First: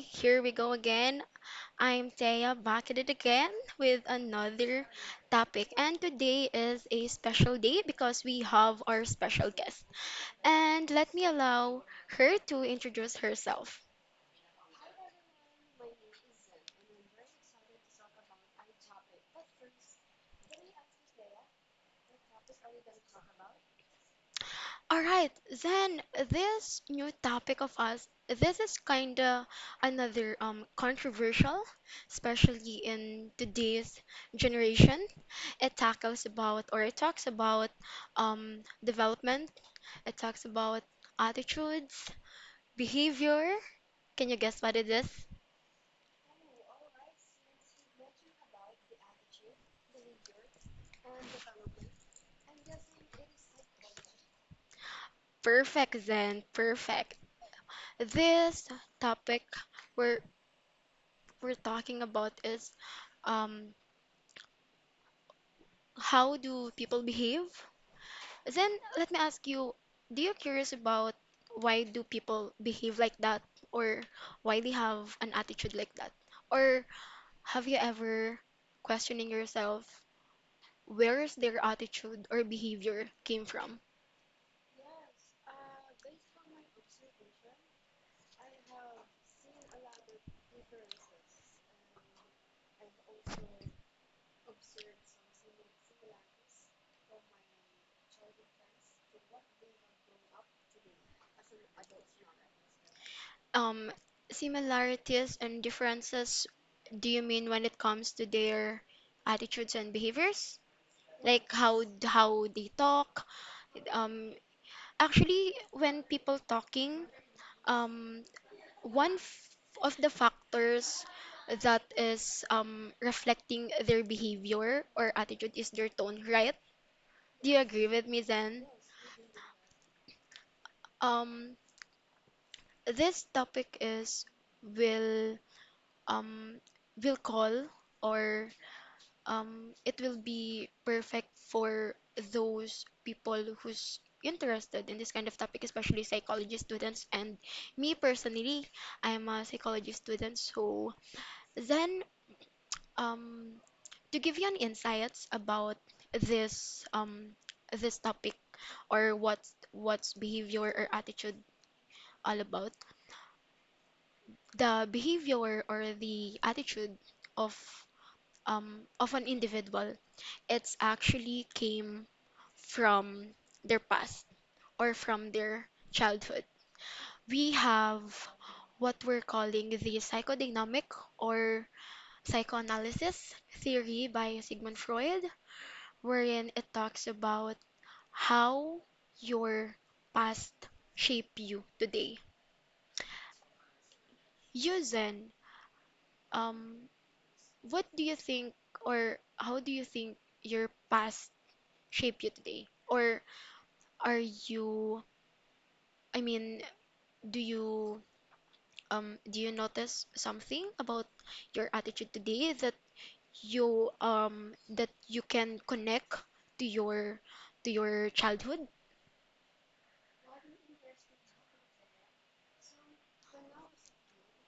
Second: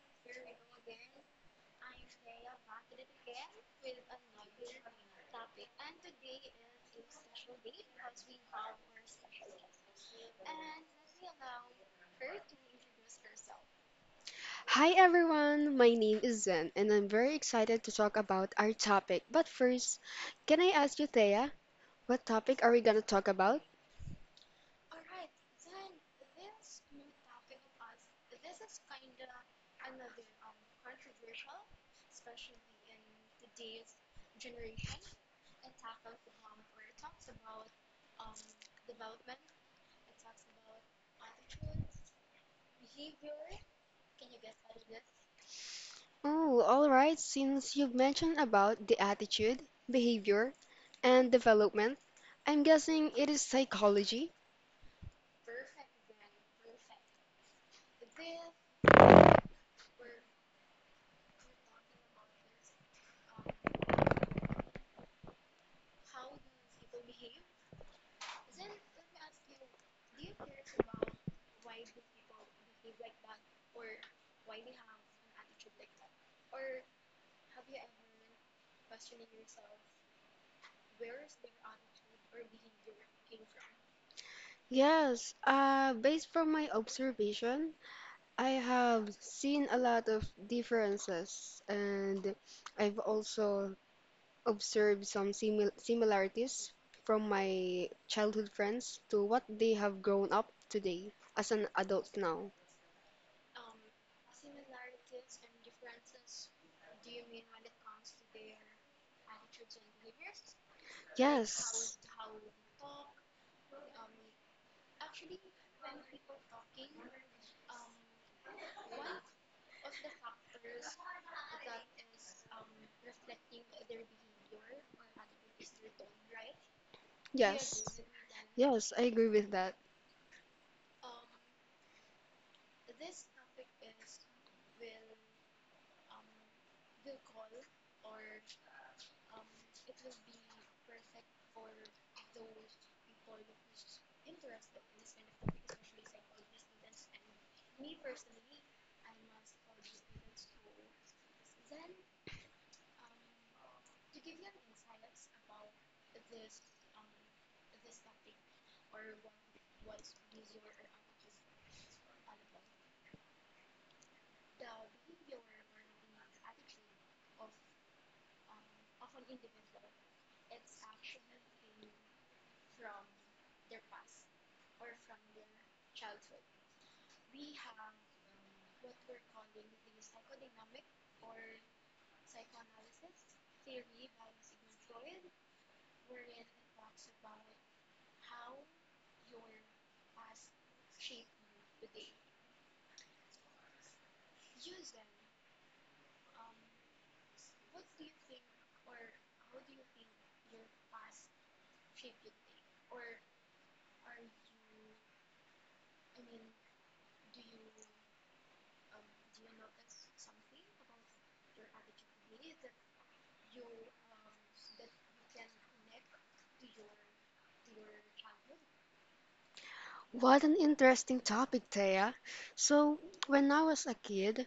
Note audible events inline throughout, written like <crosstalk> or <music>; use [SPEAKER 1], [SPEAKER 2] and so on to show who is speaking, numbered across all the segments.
[SPEAKER 1] Here we go again. I'm Thea back at it again with another topic. And today is a special day because we have our special guest. And let me allow her to introduce herself.
[SPEAKER 2] Hi everyone, my name is Zen and I'm very excited to talk about our topic. But first, can I ask you, Thea, what topic are we gonna talk about?
[SPEAKER 1] All right, then this new topic of us, this is kinda another controversial, especially in today's generation. It tackles about or it talks about development. It talks about attitudes, behavior. Can you guess what it is?
[SPEAKER 2] Oh, alright, since you've mentioned about the attitude, behavior, and development, I'm guessing it is psychology?
[SPEAKER 1] Perfect, Zen. Perfect. This topic we're we're talking about is um how do people behave? Then let me ask you, do you curious about why do people behave like that or why they have an attitude like that? Or have you ever questioning yourself where is their attitude or behavior came from?
[SPEAKER 2] Yes, based from my observation, I have seen a lot of differences and I've also observed some similarities from my childhood friends to what they have grown up today as an adult now.
[SPEAKER 1] Um, similarities and differences, do you mean when it comes to their attitudes and behaviors? Like how
[SPEAKER 2] Yes,
[SPEAKER 1] how they talk? Um, actually, when people talking, um, one f- of the factors that is reflecting their behavior or attitude is their tone, right? Do you
[SPEAKER 2] yes,
[SPEAKER 1] agree with me then?
[SPEAKER 2] yes, I agree with that.
[SPEAKER 1] Um, this topic is will um will call or it will be perfect for those people who's interested in this kind of topic, especially psychology students and me personally, I'm a psychology student, so then um to give you an insights about this um this topic or what's behavior or attitude all about the behavior or the attitude of of an individual, it's actually came from their past or from their childhood. We have what we're calling the psychodynamic or psychoanalysis theory by Sigmund Freud wherein it talks about how your past shape you today. You Zen, um, what do you think or how do you think your past shape you today? Or are you, I mean, do you do you notice something about your attitude today that you can connect to your to your childhood?
[SPEAKER 2] What an interesting topic, Thea. So, when I was a kid,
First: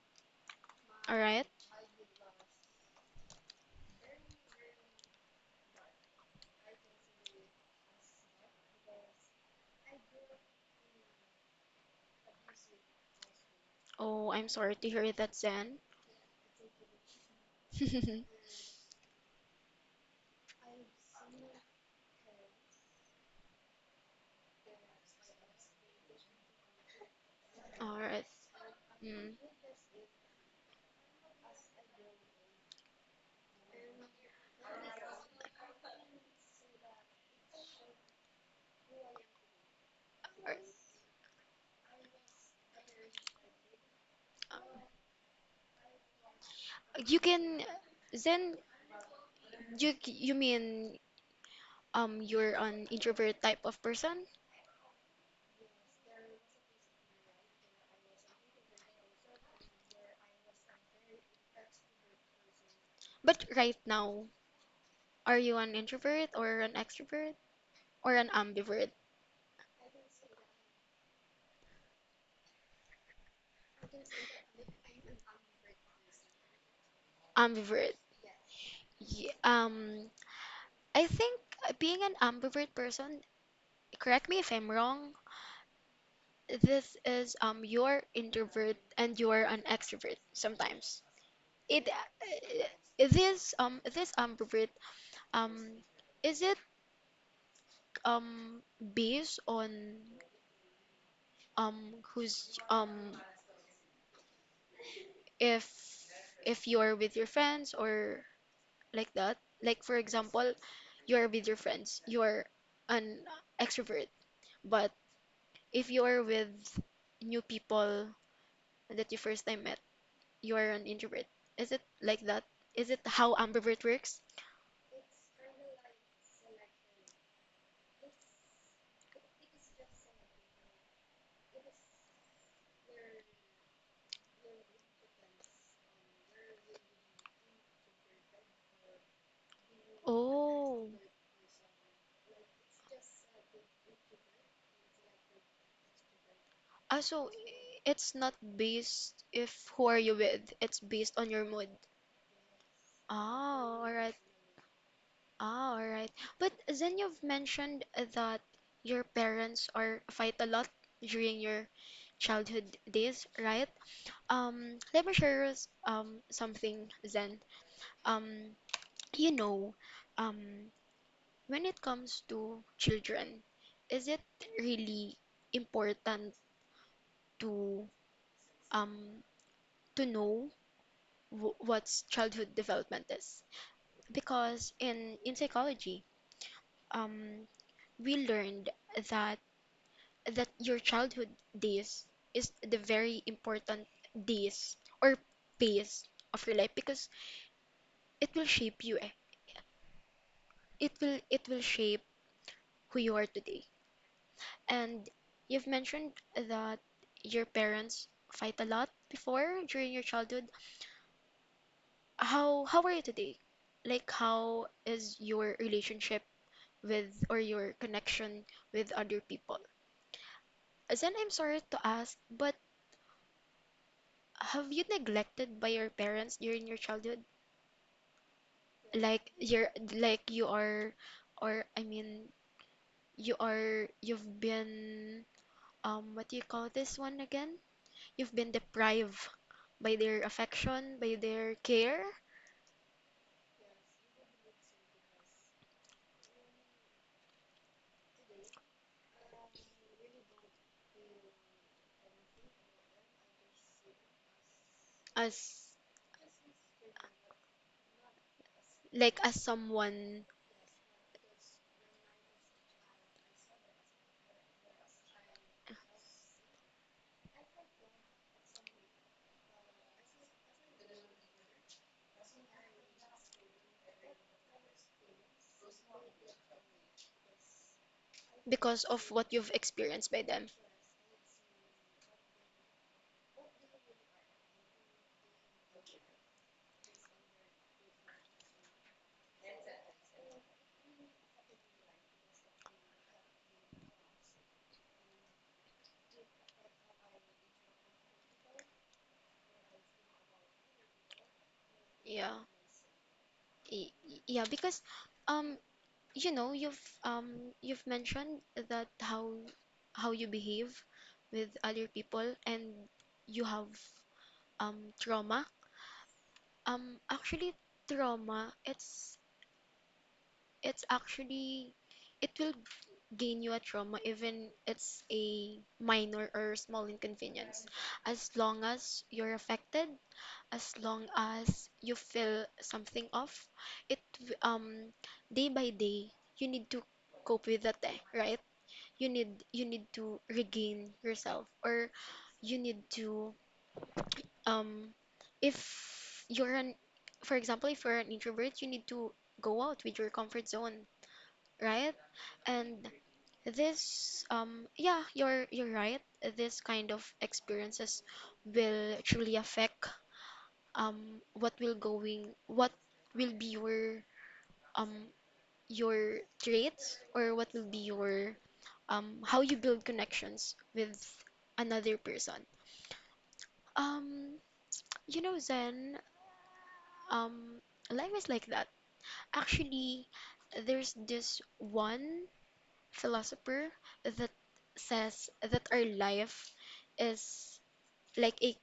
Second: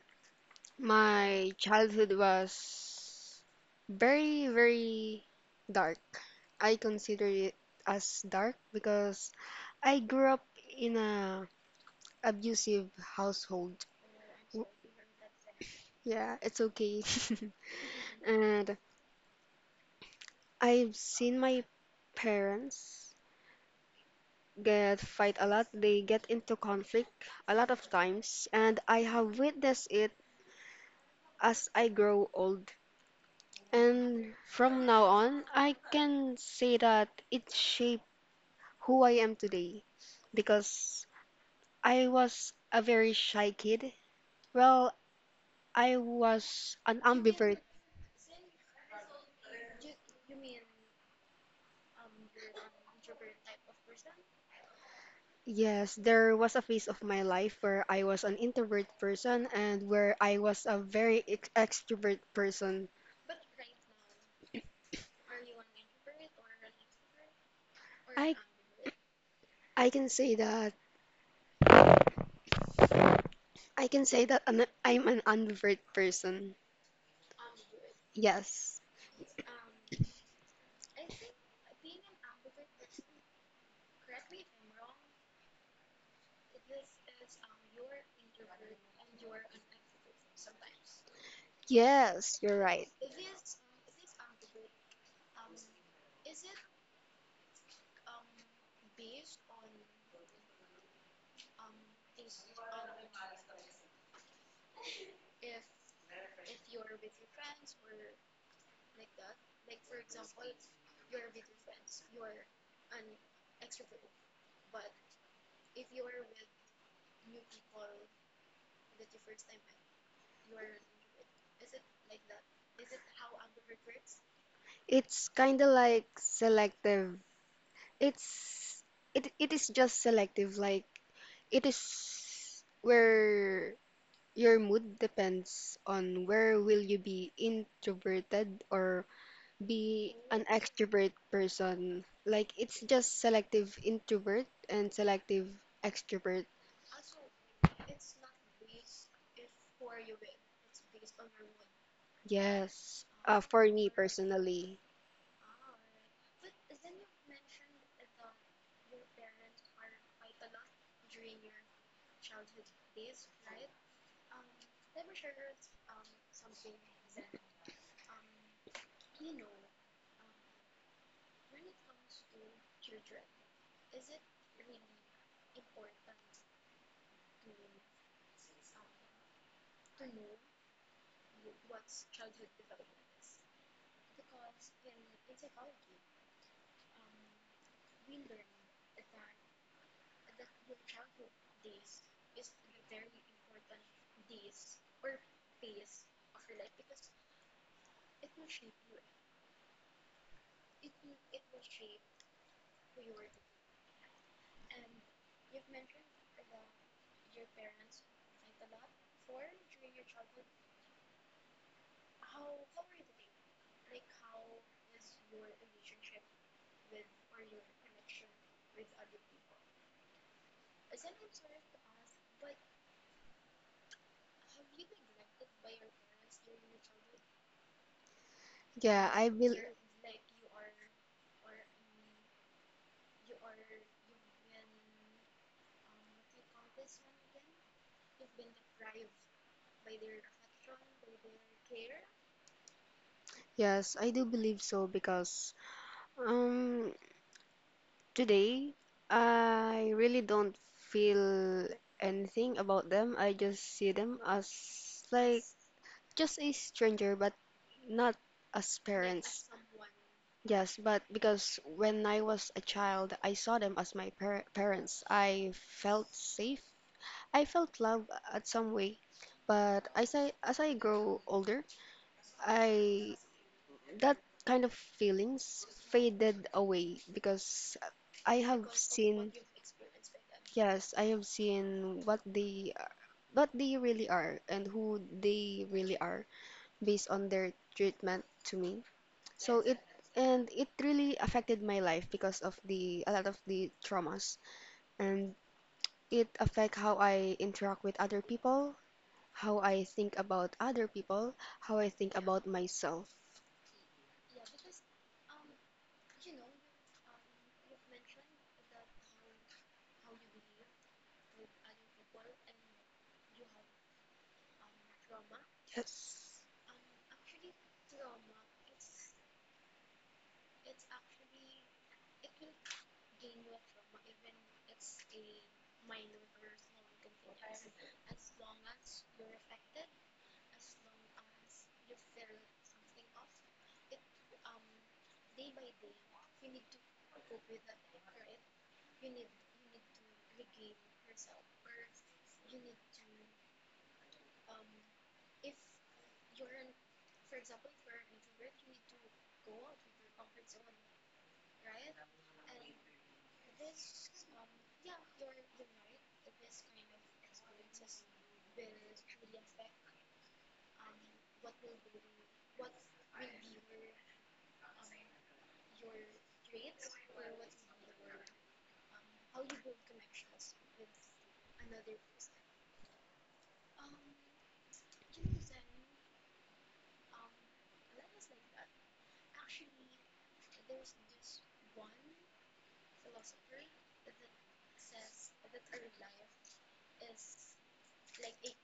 [SPEAKER 1] All right.
[SPEAKER 2] my childhood was very, very dark. I consider it as dark because I grew up in a abusive household.
[SPEAKER 1] Oh, I'm sorry to hear that, Zen.
[SPEAKER 2] Yeah, it's okay. <laughs>
[SPEAKER 1] <laughs>
[SPEAKER 2] And I've seen my parents get fight a lot. They get into conflict a lot of
[SPEAKER 1] All right.
[SPEAKER 2] times, and I
[SPEAKER 1] Mm.
[SPEAKER 2] have witnessed it as I grow old. And from now on, I can say that it shaped who I am today because I was a very shy kid. Well, I was an
[SPEAKER 1] You
[SPEAKER 2] ambivert.
[SPEAKER 1] can then you mean you're an introvert type of person?
[SPEAKER 2] Yes, there was a phase of my life where I was an introvert person and where I was a very ex extrovert person.
[SPEAKER 1] But right now, are you an introvert or an extrovert or an
[SPEAKER 2] I
[SPEAKER 1] ambivert?
[SPEAKER 2] I can say that I can say that I'm an ambivert person.
[SPEAKER 1] Ambivert.
[SPEAKER 2] Yes.
[SPEAKER 1] Ye- Um, I think being an ambivert person, correct me if I'm wrong, this is you're introvert and you're an extrovert sometimes. It
[SPEAKER 2] Yes, you're right.
[SPEAKER 1] this this ambivert um is it um based on who's if if you're with your friends or like that, like for example you're with your friends you're an extrovert, but if you're with new people that you first time met you're an introvert. Is it like that? Is it how ambivert works?
[SPEAKER 2] It's kind of like selective. It's it is just selective, like it is where your mood depends on where will you be introverted or be an
[SPEAKER 1] Oh,
[SPEAKER 2] extrovert person. Like it's just selective introvert and selective extrovert.
[SPEAKER 1] ah, so it's not based if who are you with, it's based on your mood.
[SPEAKER 2] Yes. For
[SPEAKER 1] Oh,
[SPEAKER 2] me
[SPEAKER 1] all right.
[SPEAKER 2] personally.
[SPEAKER 1] Ah, all right. But then you've mentioned that your parents are fight a lot during your childhood days, right? Let me share us, something then. Um, you know, um, when it comes to children, is it really important to um to know w what's childhood development is? Because in psychology, um, we learned that that your childhood days is the very important days or phase of your life because it will shape you eh. It will shape who you are today. And you've mentioned that your parents fight a lot before during your childhood. How are you today? Like how is your relationship with or your connection with other people? As in, I'm sorry to ask, but have you neglected by your parents during your childhood?
[SPEAKER 2] Yeah, I
[SPEAKER 1] Like
[SPEAKER 2] bel
[SPEAKER 1] you're, like you are, or I mean you are, you've been what do you call this one again? You've been deprived by their affection, by their care
[SPEAKER 2] yes, I do believe so because um today I really don't feel anything about them. I just see them as like
[SPEAKER 1] as,
[SPEAKER 2] just a stranger but not as
[SPEAKER 1] like as
[SPEAKER 2] parents.
[SPEAKER 1] someone,
[SPEAKER 2] Yes, but because when I was a child, I saw them as my parents. I felt safe. I felt love at some way. But as I grow older, I that kind of feelings faded away because I have
[SPEAKER 1] because of what
[SPEAKER 2] seen
[SPEAKER 1] you've experienced by them.
[SPEAKER 2] yes, I have seen what they really are and who they really are based on their treatment to me. So it and it really affected my life because of the a lot of the traumas and it affect how I interact with other people, how I think about other people, how I think
[SPEAKER 1] Yeah,
[SPEAKER 2] about myself.
[SPEAKER 1] yeah, because um, you know, you've mentioned that how you behave with other people and you have trauma.
[SPEAKER 2] Yes.
[SPEAKER 1] Actually, trauma, it's actually, it will gain you a trauma, even it's a minor or small inconvenience. As long as you're affected, as long as you feel something off, it w- um day by day you need to cope with that, eh, right? You need to regain yourself, or you need to um if you're an, for example if you're an introvert, you need to go out with your comfort zone, right? And this, yeah, you're right. This kind of experiences will truly affect what will be um your traits or what will be your how you build connections with another person. Um, you know, Zen, um life is like that, actually there's this one philosopher that says that our life is like a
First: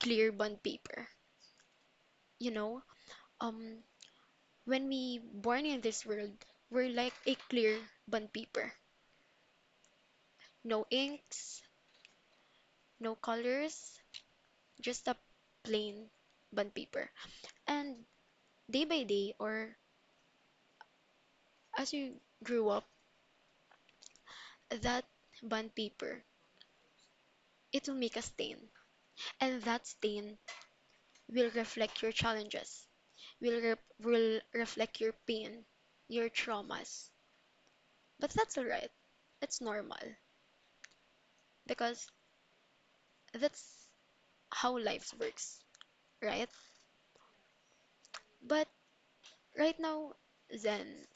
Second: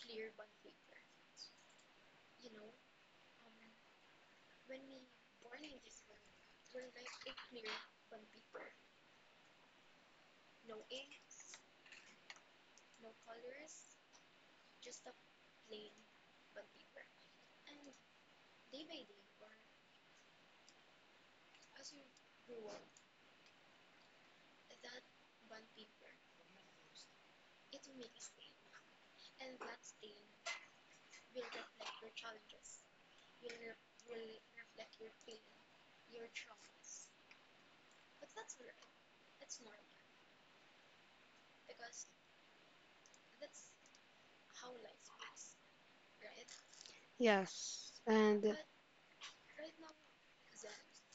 [SPEAKER 1] clear bond paper. You know, um, when we born in this world, we're like a clear bond paper. No inks, no colors, just a plain bond paper. And day by day, or as you grew up, that bond paper, it will make a stain, and that stain will reflect your challenges, will reflect your pain, your traumas. But that's all right. It's normal because that's how life works, right?
[SPEAKER 2] Yes, and
[SPEAKER 1] But right now, Zen,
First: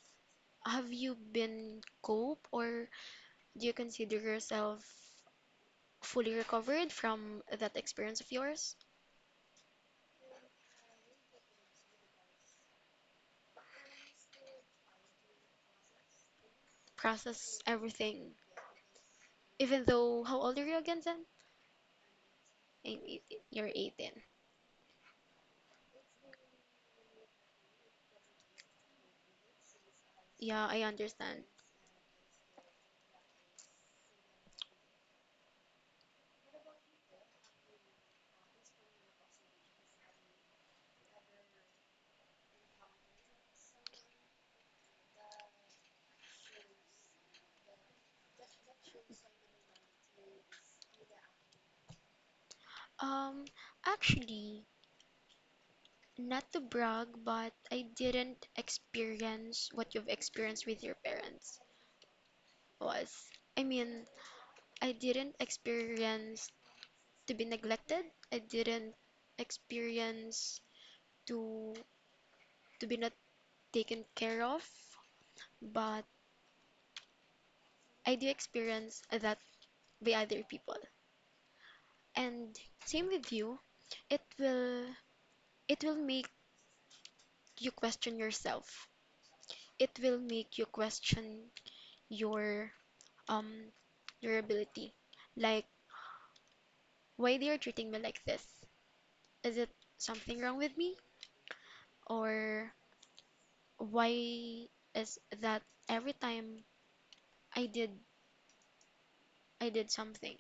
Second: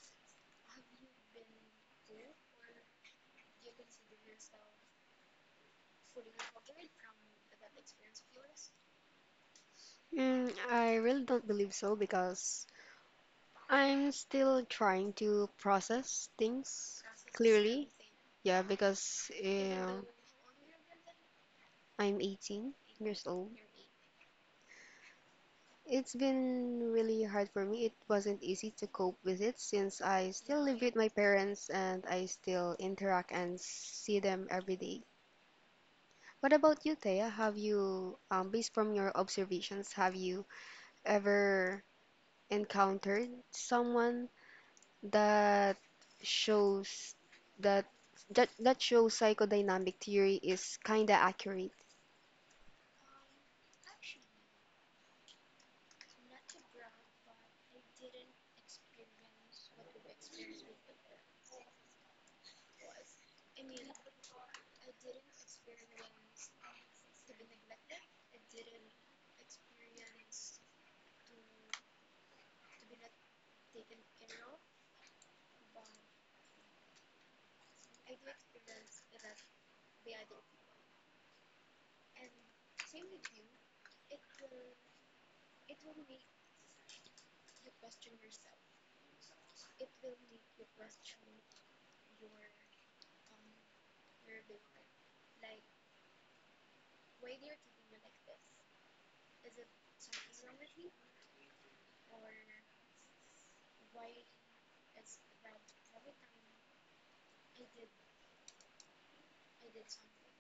[SPEAKER 1] have you been cope or do you consider yourself fully recovered from that experience of yours?
[SPEAKER 2] mm, I really don't believe so because I'm still trying to process things
[SPEAKER 1] Process
[SPEAKER 2] clearly.
[SPEAKER 1] everything.
[SPEAKER 2] Yeah, because
[SPEAKER 1] Even though, how old are you again, Zen?
[SPEAKER 2] I'm 18
[SPEAKER 1] I'm
[SPEAKER 2] years
[SPEAKER 1] 18.
[SPEAKER 2] old.
[SPEAKER 1] You're 18.
[SPEAKER 2] It's been really hard for me. It wasn't easy to cope with it since I still
[SPEAKER 1] Yeah,
[SPEAKER 2] live
[SPEAKER 1] I
[SPEAKER 2] with my
[SPEAKER 1] understand.
[SPEAKER 2] parents and I still interact and see them every day. What about you, Thea? Have you, based from your observations, have you ever encountered someone that shows that that shows psychodynamic theory is kinda accurate?
[SPEAKER 1] Um, actually, not to brag, but I didn't experience what you've experienced with your parents was. I mean, I didn't experience to be neglected. I didn't experience to be not taken care of, but I do experience that by other people. And same with you, it will it will make you question yourself. It will make you question your um durability. Like, why they are treating me like this? Is it something wrong with me? Or why is that every time I did I did something?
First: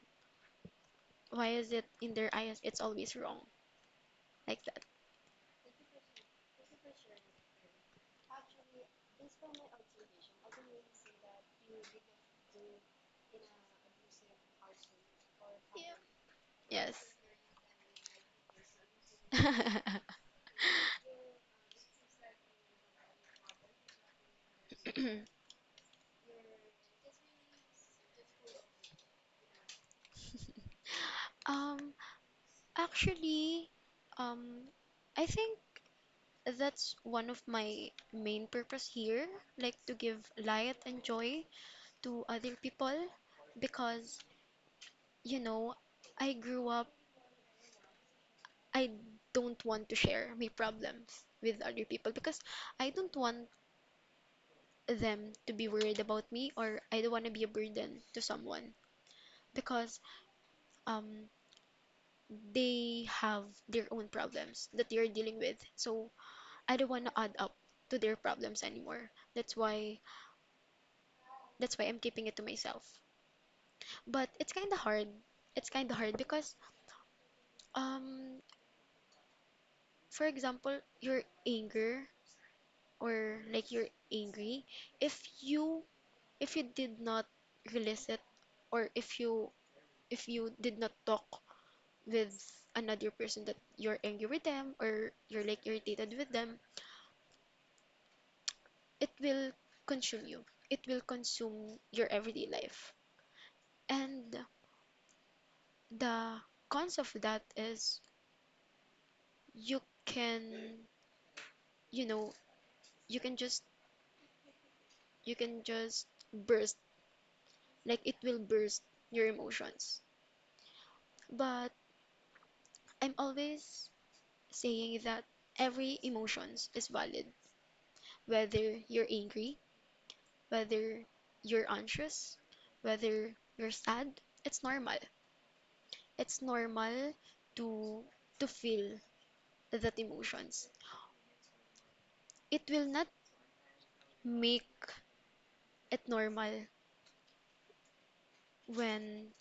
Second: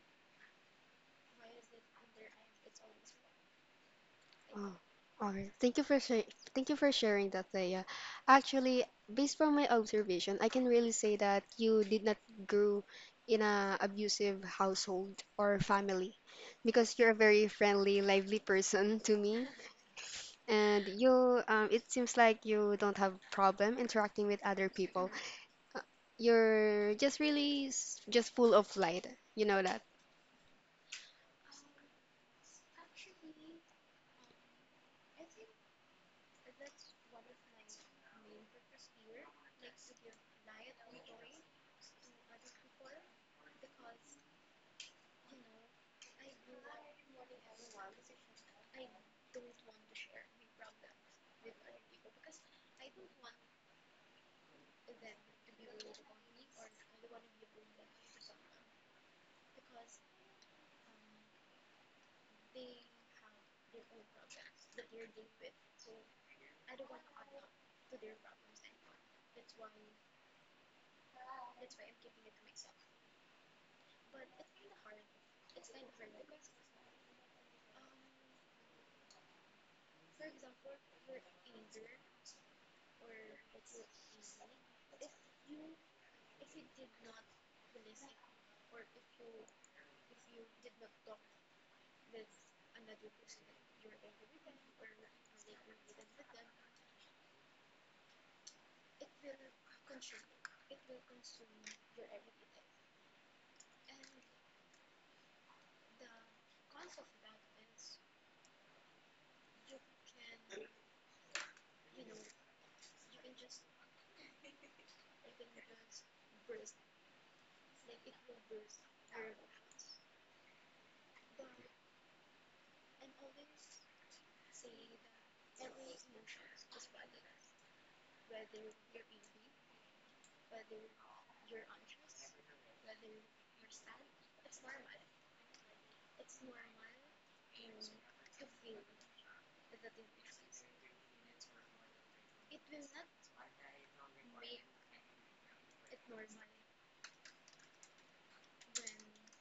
[SPEAKER 1] Why is it in their eyes it's always wrong? Like
[SPEAKER 2] Oh,
[SPEAKER 1] that.
[SPEAKER 2] all right. Thank you for sharing that, Thea. Actually, based from my observation, I can really say that you did not grow in a abusive household or family because
[SPEAKER 1] Yes.
[SPEAKER 2] you're a very friendly, lively person to me,
[SPEAKER 1] <laughs>
[SPEAKER 2] and you it seems like you don't have problem interacting with other people. Uh, You're just really just full of light. You know that.
[SPEAKER 1] Um, actually, um, I think that's one of my main purpose here, like to give light and joy to other people because, you know, I grew up, I don't want to share my problems with other people because I don't want them to be worried about me or I don't want to be a burden to someone because um, they have their own problems that they're dealing with. So I don't want to add up to their problems anymore. That's why I'm keeping it to myself. But it's kind of hard. It's kind of hard because um for example, your anger or like you're angry, if you did not release it or if you did not talk with another person that you're angry with them or you're like irritated with them, it will consume you. It will consume your everyday life. And the cons of that is you can, you know, you can just you can just burst, like it will burst your emotions. But I'm always saying that every emotions is valid, whether you're angry, whether you're anxious, whether you're sad, it's normal. It's normal to feel that emotions. It will not make it normal when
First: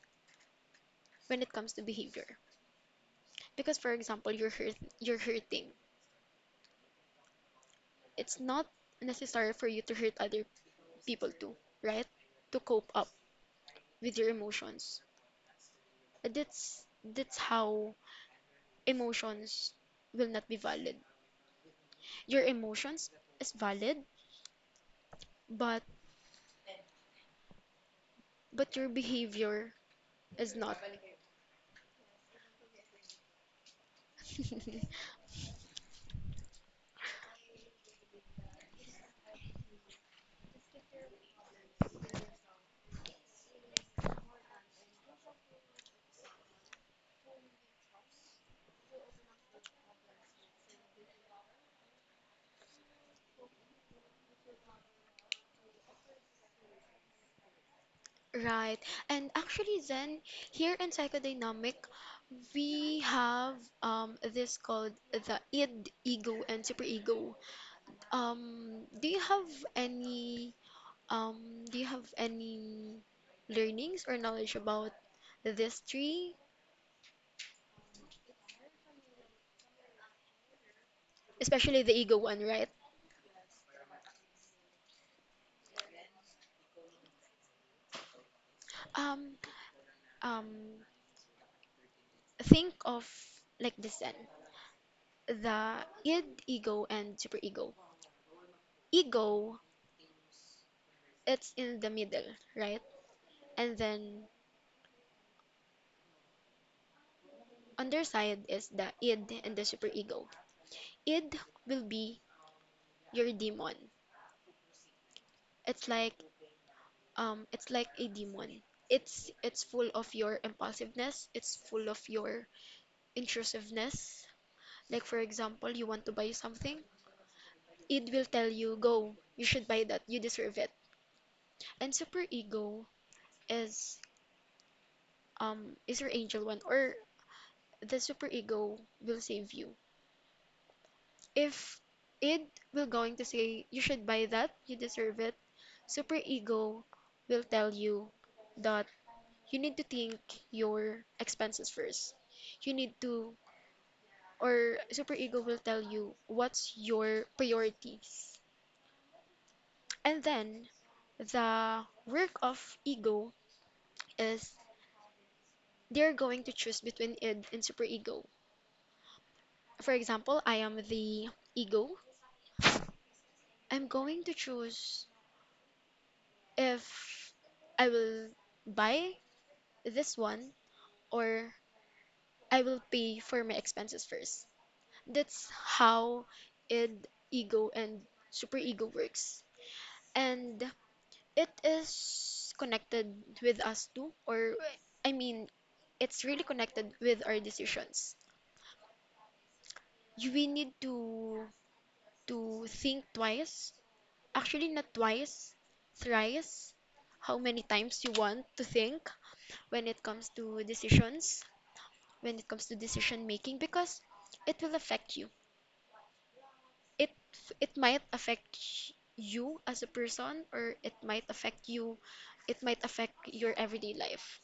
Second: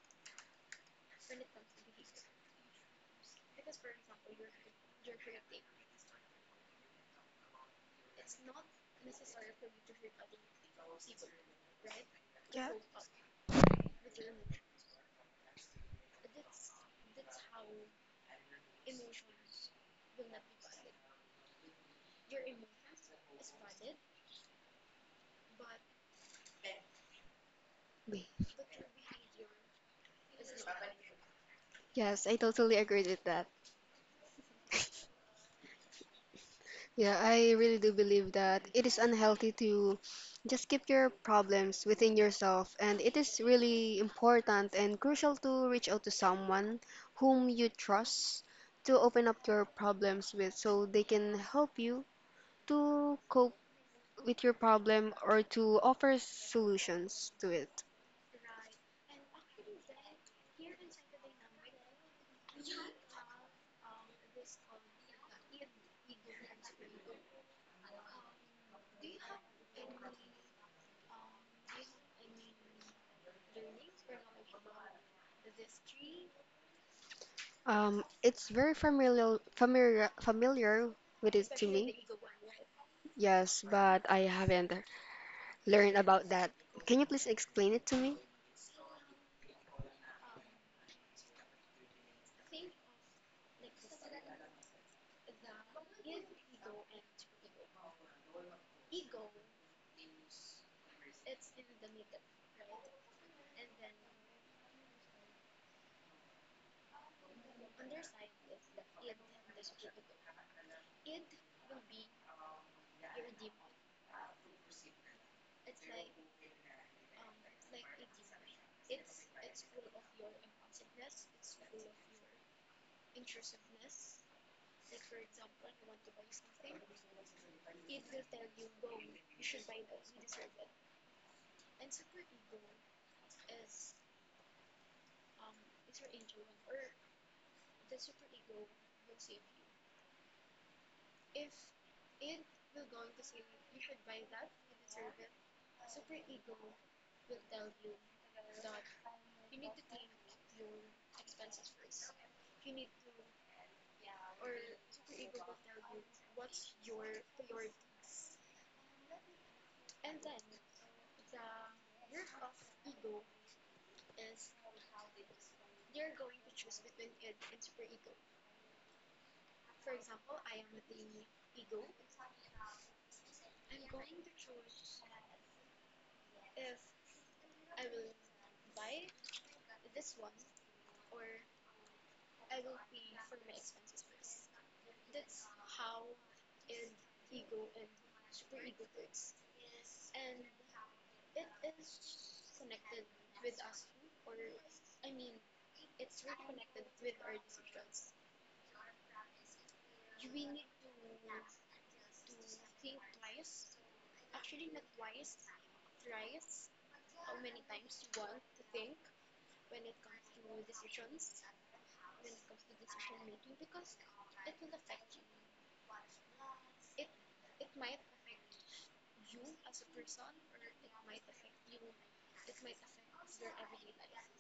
[SPEAKER 1] it comes to behavior. Because for example, you're hurting. It's not necessary for you to hurt other people do, right? To cope up with your emotions. That's how emotions will not be valid. Your emotions is valid, but your behavior is not.
[SPEAKER 2] Yes, I totally agree with that.
[SPEAKER 1] <laughs>
[SPEAKER 2] Yeah, I really do believe that it is unhealthy to just keep your problems within yourself, and it is really important and crucial to reach out to someone whom you trust to open up your problems with so they can help you to cope with your problem or to offer solutions to it.
[SPEAKER 1] Right. And actually then here in psychodynamic we have this called the id, ego and superego. Um do you have any do you have any learnings or knowledge about this tree,
[SPEAKER 2] It's very familiar with it to
[SPEAKER 1] especially the
[SPEAKER 2] me.
[SPEAKER 1] ego one, right?
[SPEAKER 2] Yes, but I haven't learned about that. Can you please explain it to me?
[SPEAKER 1] Um, um, think of like this then. The id, ego, and superego. Ego, it's in the middle, right? And then on their side is the id and the superego. Id will be your demon. It's like it's like a demon. It's full of your impulsiveness. It's full of your intrusiveness. Like, for example, you want to buy something, id will tell you, go, you should buy that, you deserve it. And super ego is is your angel one, or the super ego will save you. If id will going to say you should buy that, you deserve it, super ego will tell you that you need to think your expenses first. You need to, or super ego will tell you what's your priorities. And then the work of ego is they're going to choose between id and superego. For example, I am the ego. I'm going to choose if I will buy this one or I will pay for my expenses first. That's how id, ego, and superego works. And it is connected with us too, or I mean, it's really connected with our decisions. You will need to think twice. Actually, not twice, thrice. How many times you want to think when it comes to decisions, when it comes to decision making, because it will affect you. It it might affect you as a person, or it might affect you. It might affect your everyday life.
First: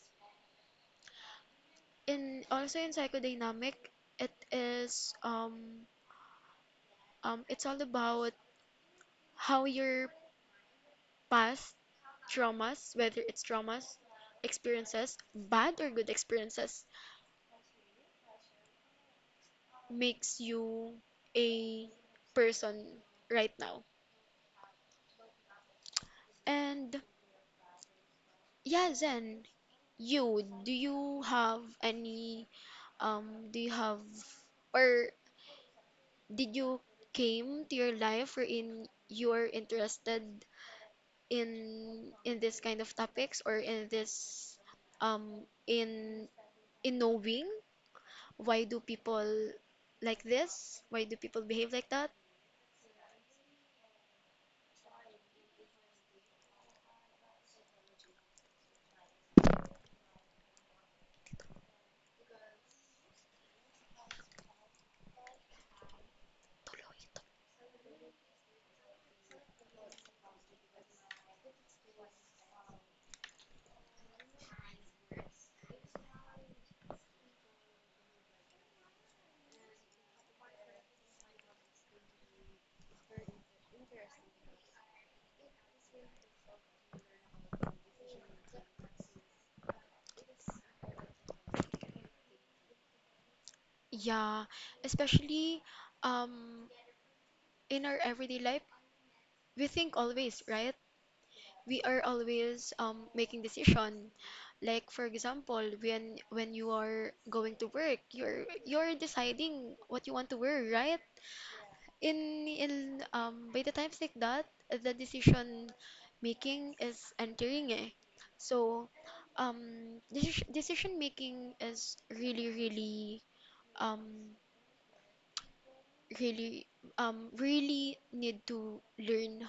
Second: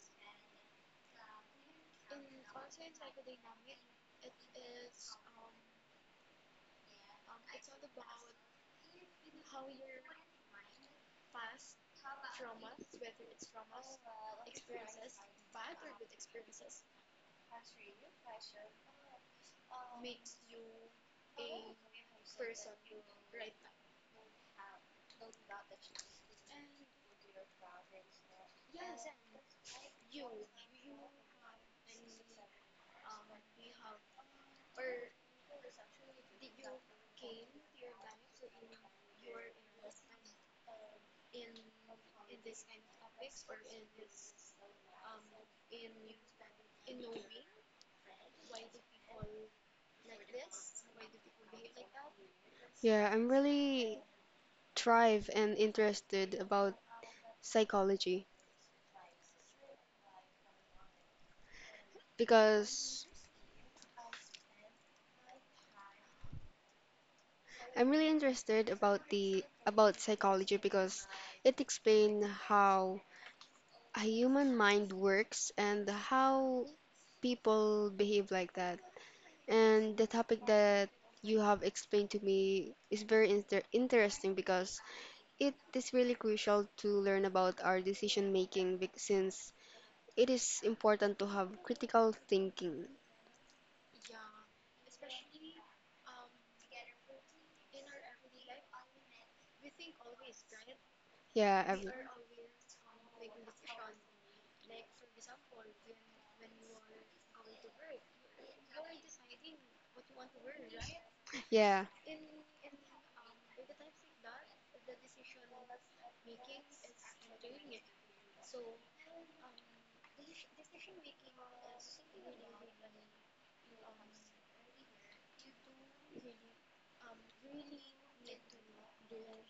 [SPEAKER 1] In also in psychodynamic, it is it's all about how your past traumas, whether it's traumas, experiences, bad or good experiences, makes you a person right now. And yeah, Zen, you, do you have any, do you have, or did you came to your life wherein you are interested in this kind of topics or in this um in in knowing why do people like this? Why do people behave like that?
[SPEAKER 2] Yeah, I'm really thrive and interested about psychology because
[SPEAKER 1] Tuloy ito.
[SPEAKER 2] I'm really interested about the about psychology because it explain how a human mind works and how people behave like that. And the topic that you have explained to me is very interesting because it is really crucial to learn about our decision making since it is important to have critical thinking.
[SPEAKER 1] Yeah, especially um in our everyday life, we think always, right?
[SPEAKER 2] Yeah, i
[SPEAKER 1] We are always making decision. Like for example, when you are going to work, you're deciding what you want to wear, right?
[SPEAKER 2] yeah,
[SPEAKER 1] In by the times like that the decision making is entering eh, so decision making is really um really really need to learn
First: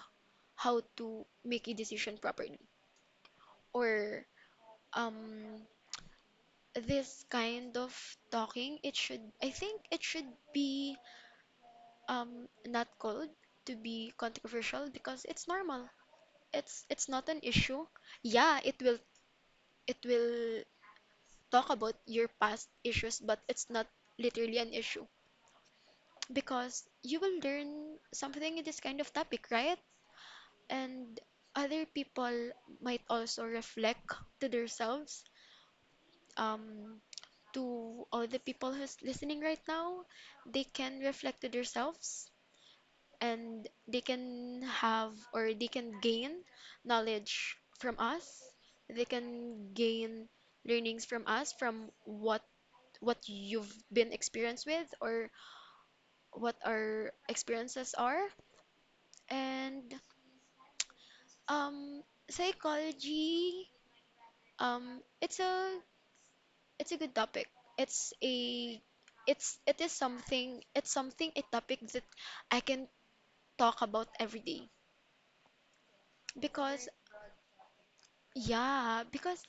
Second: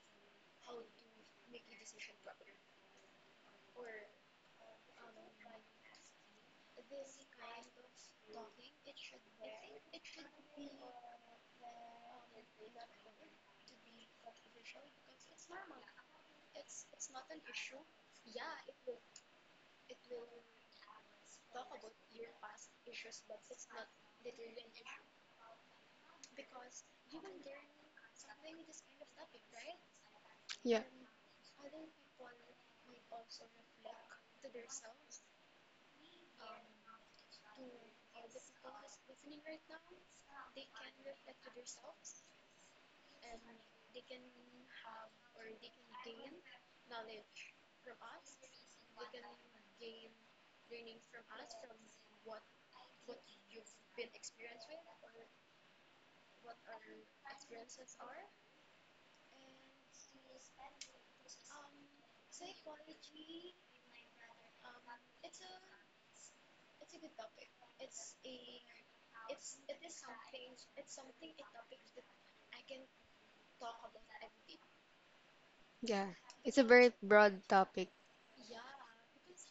[SPEAKER 1] how to make a decision properly, or um this kind of talking, it should, I think it should be not called to be controversial because it's normal. It's not an issue. Yeah, it will talk about your past issues, but it's not literally an issue because you will learn something in this kind of topic, right?
[SPEAKER 2] yeah,
[SPEAKER 1] And other people might also reflect to themselves. Um, to all the people who's listening right now, they can reflect to themselves, and they can have, or they can gain knowledge from us. They can gain learnings from us from what you've been experienced with, or what our experiences are. And um, psychology, um, it's a it's a good topic. It's a it is something it's something, a topic that I can talk about every day
[SPEAKER 2] yeah. It's a
[SPEAKER 1] because.
[SPEAKER 2] very broad topic.
[SPEAKER 1] Yeah, because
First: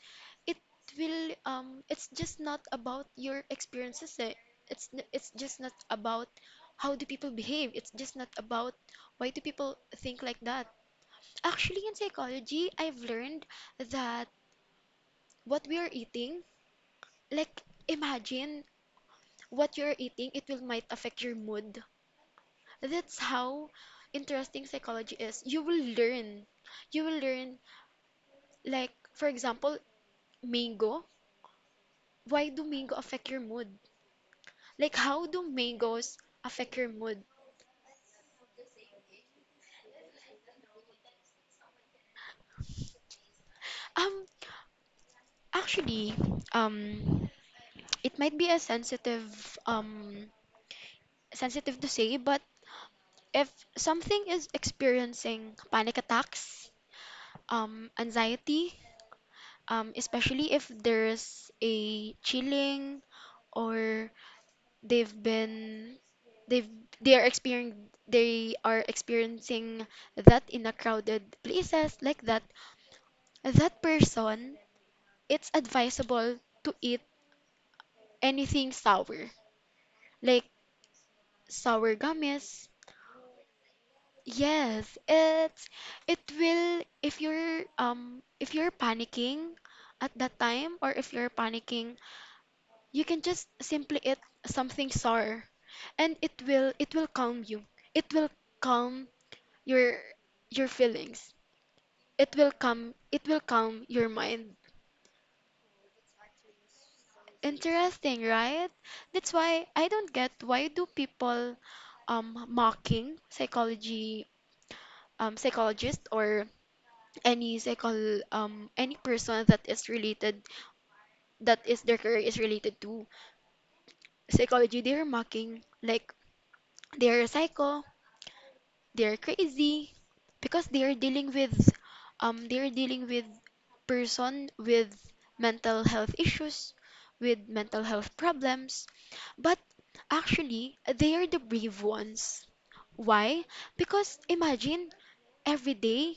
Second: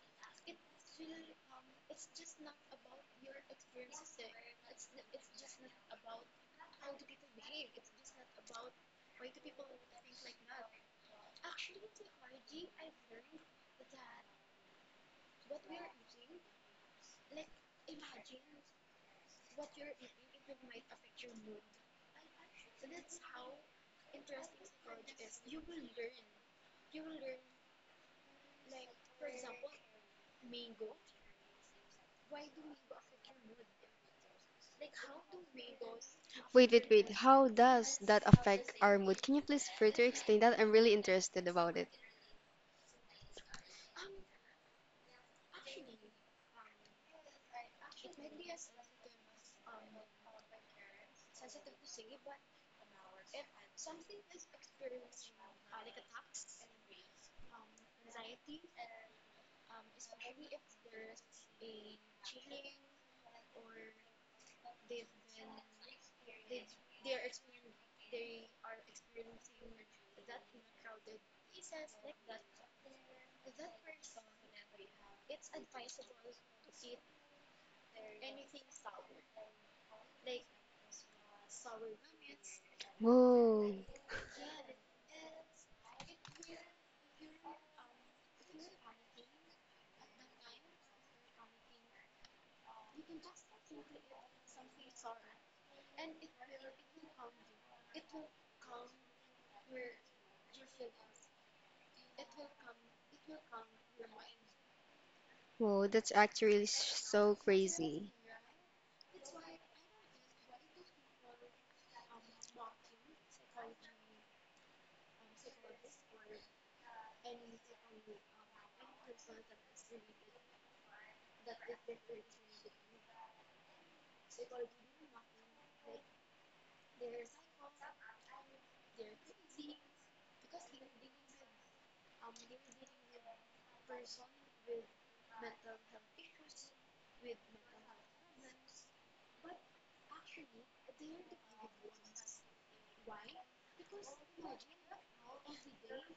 [SPEAKER 1] it will it's just not about your experiences. Eh. It's just not about how do people behave. It's just not about why do people think like that. Actually, in psychology, I've learned that what we are eating, like imagine what you're eating, it will might affect your mood. That's how interesting psychology is. You will learn. You will learn, like for example, mango. Why do mango affect your mood? Like, how do mangoes
[SPEAKER 2] Wait,
[SPEAKER 1] affect your
[SPEAKER 2] wait, wait.
[SPEAKER 1] mood?
[SPEAKER 2] How does that affect our mood? Can you please further explain that? I'm really interested about it.
[SPEAKER 1] Um, actually, um, it might be a sensitive, um, sensitive to say, but if something is experiencing panic attacks, anxiety, especially if there's a chilling, or they've been, they've, they are experiencing, they are experiencing that in a crowded places like that, that person, it's advisable to eat anything sour, like sour gummies.
[SPEAKER 2] Whoa,
[SPEAKER 1] Yes, it's it will, if you're panicking at that time, or if you're panicking, you can just simply eat something sour, and it will calm you. It will calm your your feelings. It will calm your mind.
[SPEAKER 2] whoa, that's actually so crazy.
[SPEAKER 1] Interesting, right? That's why I don't get why do people mocking psychology, psychologist, or any psychol any person that is related, that is their career is related to psychology. They are mocking, like they are psycho, they are crazy, because they are dealing with they are dealing with person with mental health issues, with mental health problems. But actually, they are the brave ones. Why? Because imagine every day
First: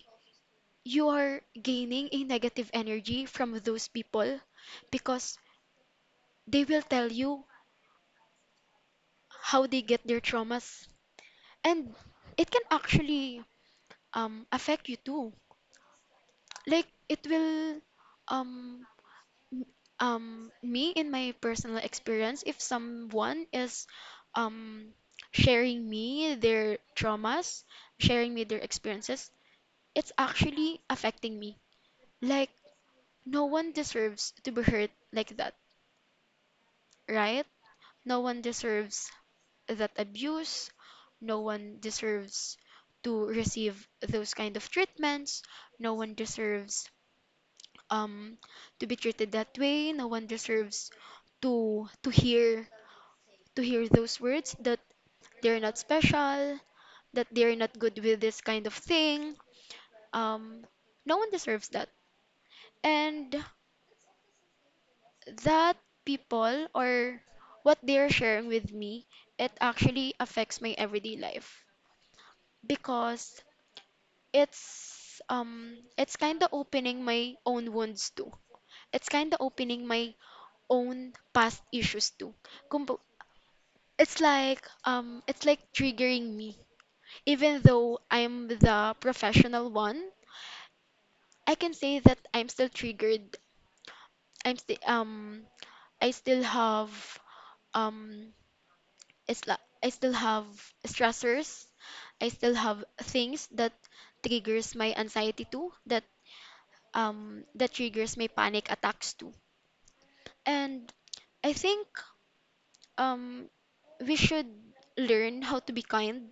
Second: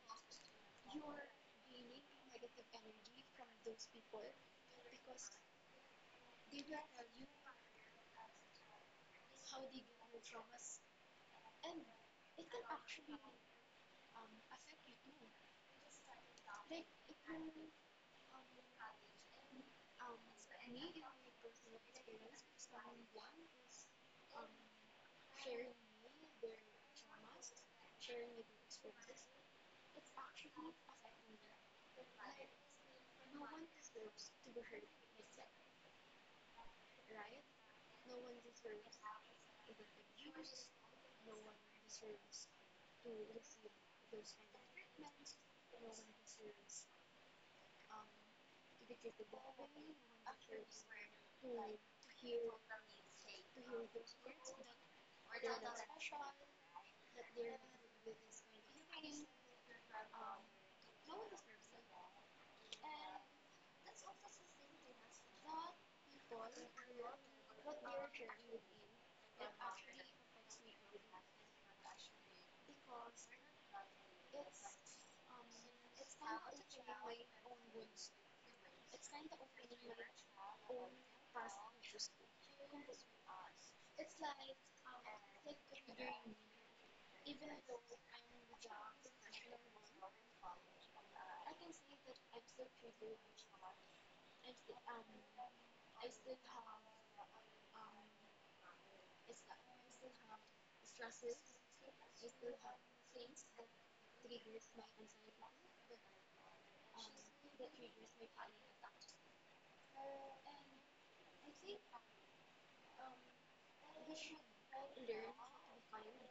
[SPEAKER 1] you are gaining a negative energy from those people, because they will tell you how they get their traumas, and it can actually affect you too. Like it will um, m- me, in my personal experience, if someone is um, sharing me their traumas, sharing me their experiences, it's actually affecting me. Like no one deserves to be hurt like that, right? No one deserves that abuse. No one deserves to receive those kind of treatments. No one deserves um to be treated that way. No one deserves to hear, to hear those words that they're not special, that they're not good with this kind of thing. Um no one deserves that. And that people, or what they're sharing with me, it actually affects my everyday life because it's kind of opening my own wounds too. It's kind of opening my own past issues too. Kumbu-. It's like triggering me. Even though I'm the professional one, I can say that I'm still triggered. I'm still I still have um it's like I still have stressors. I still have things that triggers my anxiety too, that that triggers my panic attacks too. And I think um we should learn how to be kind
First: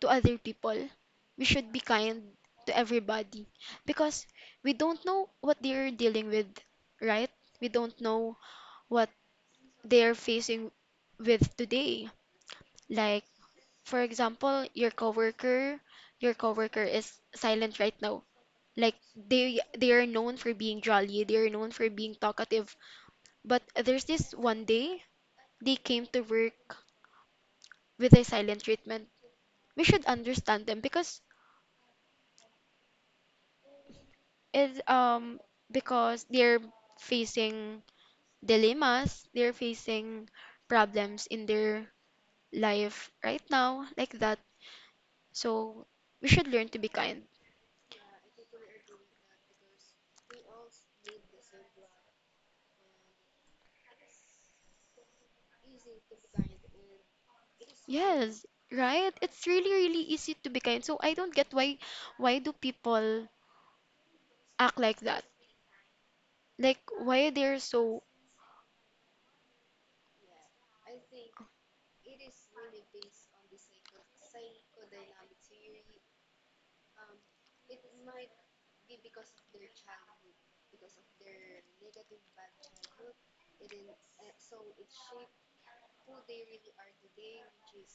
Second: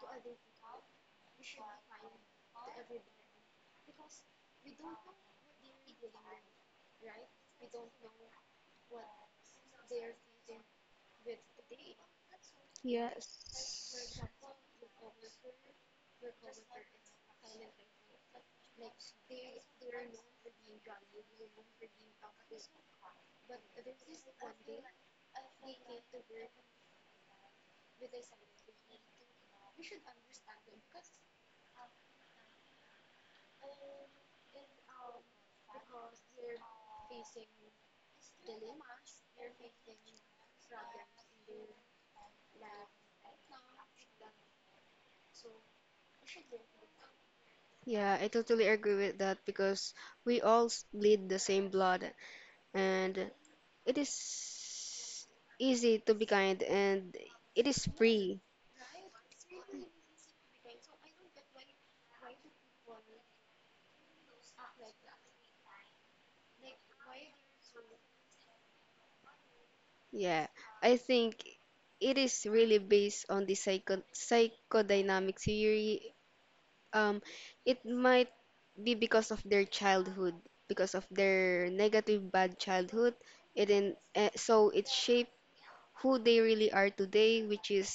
[SPEAKER 1] to other people. We should be kind to everybody because we don't know what they're dealing with, right? We don't know what they're facing with today. Like for
[SPEAKER 2] Yes.
[SPEAKER 1] example, your coworker is silent right now. Like they are known for being jolly, they are known for being talkative, but there's this one day they came to work with the silent treatment. We should understand them because it because they're facing dilemmas, they're facing problems in their life right now, like that. So we should learn to be kind.
[SPEAKER 2] Yeah, I totally agree with that because we all bleed the same blood, and it is easy to be kind, and it is free.
[SPEAKER 1] Yes, right? It's really, really easy to be kind. So I don't get why do people act like that? Like why they're so.
[SPEAKER 2] Yeah, I think it is really based on the psychodynamic theory. Um, it might be because of their childhood, because of their negative bad childhood. So it shaped who they really are today,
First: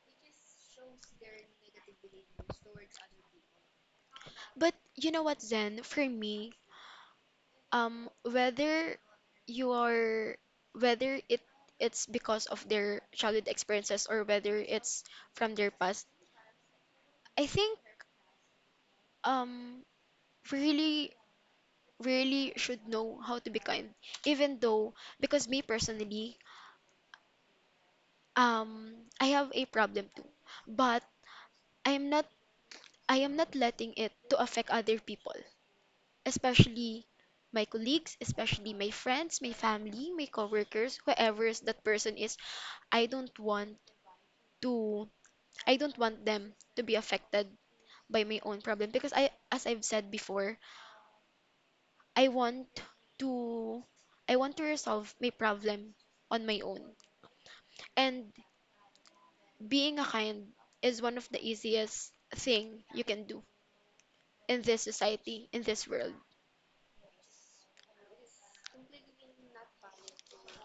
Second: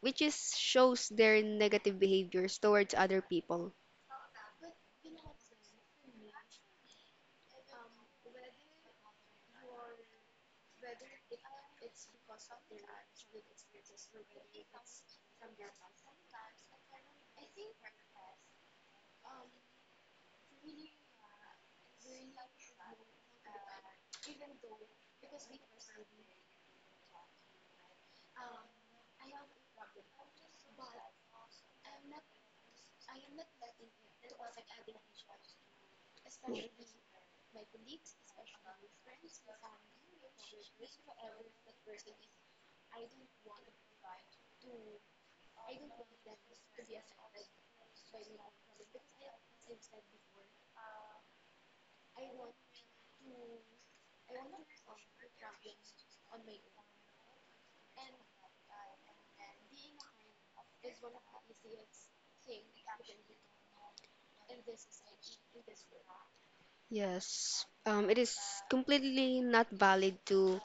[SPEAKER 2] which is shows their negative behaviors towards other people.
[SPEAKER 1] But you know what, Zen, for me, whether you are, whether it, it's because of their childhood experiences, or whether it's from their past, I think um really really should know how to be kind, even though, because me personally, um I have a problem too, but i am not I am not letting it to affect other people, especially my colleagues, especially my friends, my family, my coworkers, whoever that person is, I don't want to, I don't want them to be affected by my own problem, because I, as I've said before, I want to, I want to resolve my problem on my own. And being a kind is one of the easiest thing you can do in this society, in this world.
[SPEAKER 2] Yes, it is completely not valid to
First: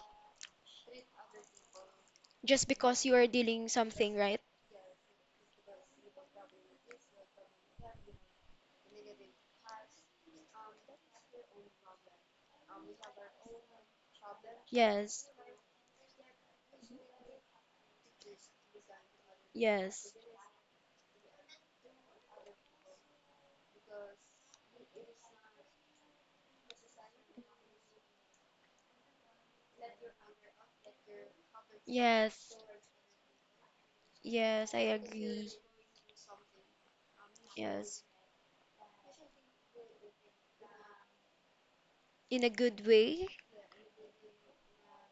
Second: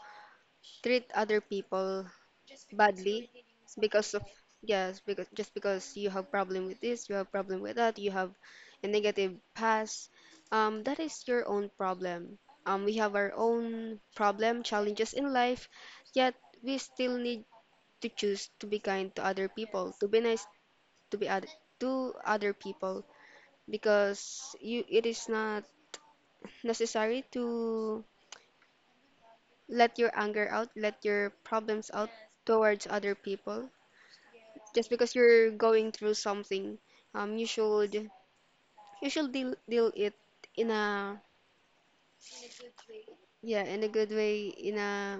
[SPEAKER 2] treat other people
[SPEAKER 1] Just because you are
[SPEAKER 2] badly
[SPEAKER 1] dealing
[SPEAKER 2] because
[SPEAKER 1] something,
[SPEAKER 2] of
[SPEAKER 1] right?
[SPEAKER 2] yes because just because you have problem with this, you have problem with that, you have a negative past, um, that is your own problem. Um, we have our own problem challenges
[SPEAKER 1] Yes.
[SPEAKER 2] in life yet we still need to choose to be kind to other people, to
[SPEAKER 1] Yes.
[SPEAKER 2] be nice, to be other to other people because you it is not necessary to let your anger out, let your problems out
[SPEAKER 1] Yes.
[SPEAKER 2] towards other people
[SPEAKER 1] Yes, I
[SPEAKER 2] just because you're
[SPEAKER 1] agree.
[SPEAKER 2] going through something. Um,
[SPEAKER 1] Yes.
[SPEAKER 2] you should deal it in a
[SPEAKER 1] In a good way.
[SPEAKER 2] yeah, in a good way, in a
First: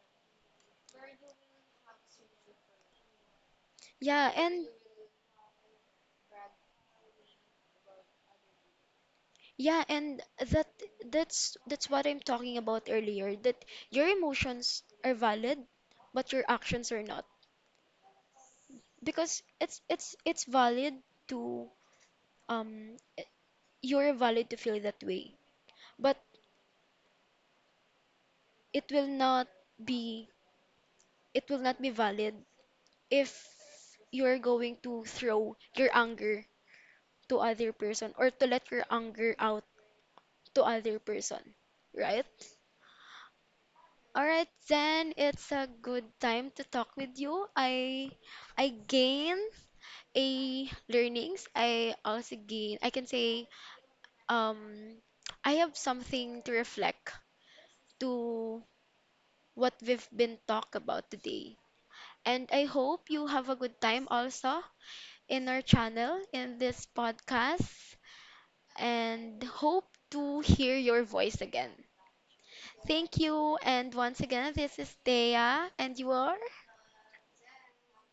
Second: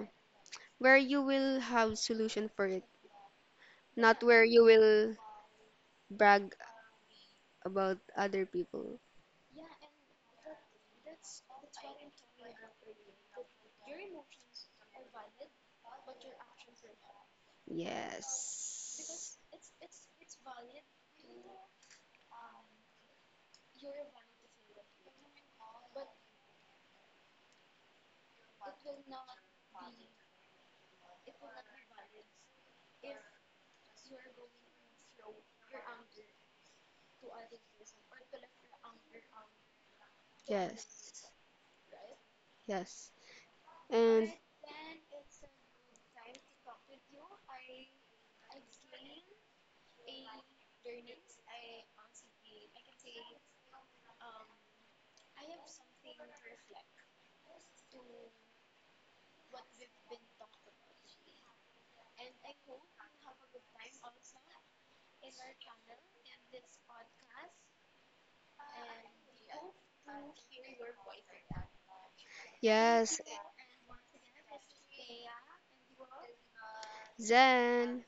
[SPEAKER 2] where you will have solution for it, not
[SPEAKER 1] Yeah,
[SPEAKER 2] where
[SPEAKER 1] and
[SPEAKER 2] you will brag about other people.
[SPEAKER 1] yeah, and that that's what I'm talking about earlier, that your emotions are valid, but your actions are not.
[SPEAKER 2] Yes.
[SPEAKER 1] Because it's it's valid to um i- you're valid to feel that way, but it will not be it will not be valid if you're going to throw your anger to other person, or to let your anger out to other
[SPEAKER 2] Yes,
[SPEAKER 1] person, right?
[SPEAKER 2] yes.
[SPEAKER 1] All
[SPEAKER 2] And
[SPEAKER 1] right, then it's a good time to talk with you. I gain a learnings. I also gain. I can say um I have something to reflect to what we've been talk about today. And I hope you have a good time also in our channel, in this podcast, and hope to hear your voice again. Thank
[SPEAKER 2] yes,
[SPEAKER 1] you, and once again, this is Thea, and you are
[SPEAKER 2] Zen.